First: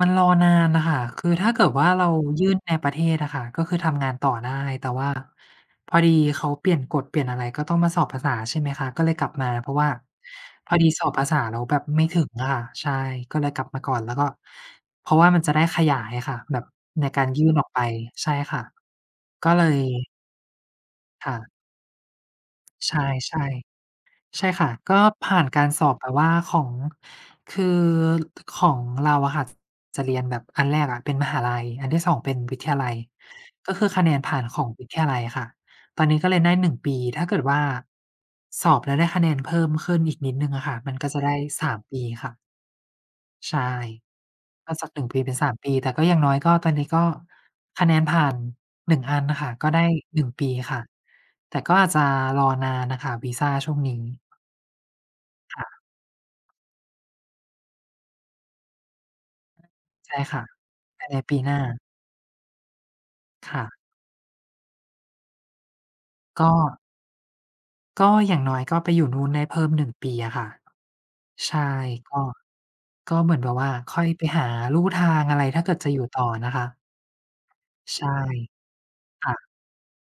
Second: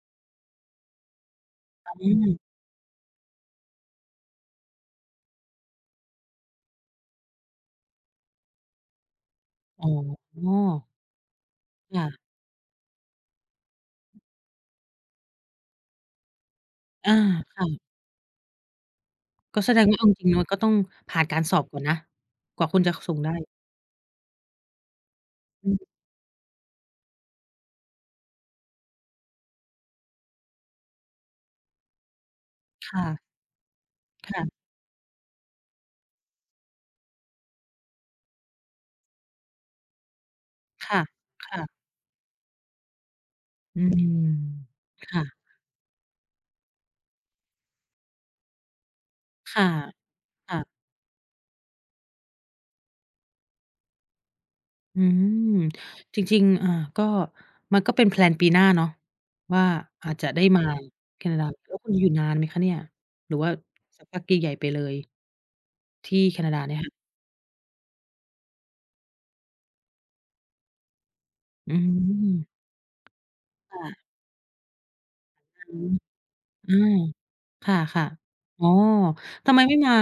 มันรอนานน่ะค่ะ คือถ้าเกิดว่าอ เอรืาม ยื่นในประเทศอะค่ะ ก็คือทำงานต่อได้ แต่ว่าพอดีเขาเปลี่ยนกฎ เปลี่ยนอะไร ก็ต้องมาสอบภาษา ใช่ไหมคะ ก็เลยกลับมา เพราะอว่๋าพออ ดีสอบภาษาแล้วแบบคไม่่ะ ถึงอะค่ะ ใช่ ก็เลยกลับมาก่อน แล้วก็ เพราะว่ามันจะได้ขยายอะค่ะ แบบในอา การยื่นค่ออกะ ไป ใช่ค่ะ ก็กเ็ลแสย ดงว่า เอาจริง ๆ แล้วก็ต้องผ่านค่กะ ารสอบก่อนนะ กว่าคุณจะ ใชค ่ ส่งได้ ๆ ใช่ค่ะ ก็ผ่านกาอรืสม อบแบบว่าของ คือ ข ของเราอะค่ะ ส จะเรียนแบบอันแรกอะเป็นมหาลัย อันที่ 2 เป็นวิทยาลัคย ่ะ ก็คือคะแนนคผ่่าะ นของวิทยาลัยอะค่ะ ตอนนี้ก็เรียนได้ 1 ปี ถ้าเกิดว่า สอบแล้วได้คะแนนเพิ่มขึ้นอีกนิดหนึ่งอะค่ะ คมั่นะ ก็จะได้ ค่ะ 3 ปีค่ะ ใช่ อืม ก็จาก 1 คป่ีเปะ ็น 3 ปี แต่ก็อย่างน้อย ก็ตอนนี้ก็คะแนนผ่าน 1 อันน่ะค่ะ ค่ะ ก็ได้ 1 ปีค่ะ ค่ะ แต่ก็อาจจะรอนานน่ะค่ะ วีซาช่วงนี้ อืม ค่ะ จริง ๆ อา ก็ มันก็เป็น แพลน ปีหน้าเนาะว่อ าอใาชจ่จะคได่้ะ มาภายในแคปนาีดา หน้า แล้วคุณอยู่นานไหมคะเนี่ย หรือว่าค่ะ สักพักใหญ่ ๆ ไปเลย? ที่แคกนาดาเนี่็ ยค่ะ ก็อย่างน้อยก็ไปอยู่นู่นได้เพิ่ม 1 ปีอะค่ะ ใช่ อืก็ ม ก็เหมือนแบบว่าค่ค่ะ อยไปหาลู่ทางอะไร ถ้อาือเกิดฮึ จะอยู่ต่อนะคะ อือ คใช่ะ ่ ๆ อ๋อ ค่ะ ทำไมไม่มา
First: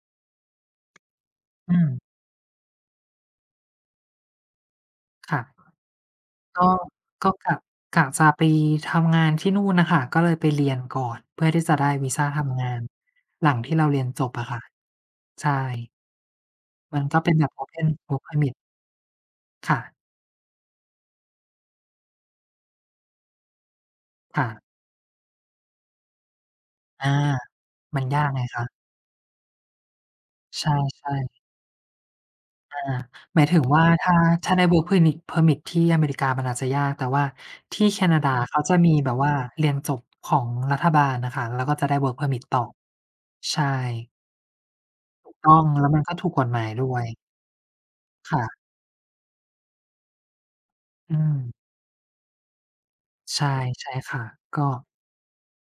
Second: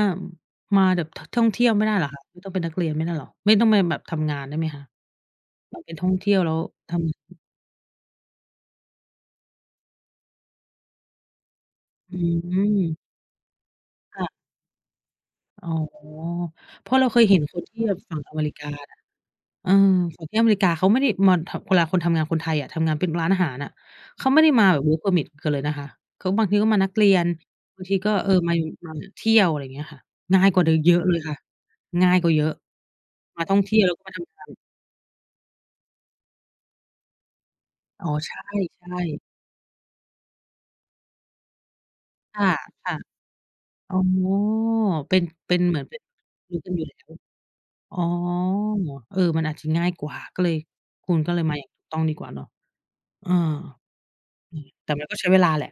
อ มาแบบ ท ท่องเที่ยวอืไม่ได้ม เหรอคะ ไม่ต้องเป็นนักเรียนไม่ได้เหรอ ไม่ต้องไปแบบทำงานได้ไหมคะ? ค่ะ แบบไปท่องเที่ยวแล้วก็ ทำ ก็ง กะ กะจะไปทำงานที่นู่นน่ะค่ะ ก็เลยไปเรียนก่อน เพื่อที่จะได้วีอืซาทำงาน ม หลังที่เราเรียนคจ่ะ บอะค่ะ ใชอ๋อ ่ เพรามะันเรากเค็ย เป็เหน็นแบบ คนที่Open แบบฝั่งWork อเมริPermit กาน่ะ เอคอ ่ะ ฝั่งที่อเมริกาเขาไม่ได้ มอน ทำ เวลาคนทำงาน คนไทยอะทำงานเป็นร้านอาหารอะ เขาไมค่่ได้ะ มาแบบ Work Permit กันเลยนะคะ เขาบางทีก็มานักเอรา ียน บางทีมันก็ ยาเกออ ไงมาคอยะ ู่ มาแบบเที่ยว อะไรเงี้ยค่ะ ง่ายกว่ใาเดิมเยอะช่ เลยคๆ ่ะ ง่ายกว่าเยอะ อา หมมาายทถ่อึงงเทีว่ย่วา แล้วก็ถม้าา ทำงาถน ้าได้ Work Permit Permit ที่อเมริกามันอาจจะยาก แต่ว่าที่แคอ๋อ นา ดใาช่ เขาจะมีแบบๆ ว่า เรียนจบของรัฐบาล น่ะค่ะ แล้วก็จะได้ Work คPermit ต่อ ่ะ ใชๆ อ๋อ ่ เป็น ถูกตเป้็อนง เหมือแลน้วเปม็ัน นก็ถูกกฎรูห้มากยันอยูด่แ้ล้วย ว อ๋อ ค่ะ เออ มันอาจจะง่ายกว่า ก็เลย คอุืณก็เลย ม มาอย่างถูกต้องดีกว่าเนอะ เออ ใช่ ใช่ค่ะ อืก็ ม แต่มันก็ใช้เวลาแหละ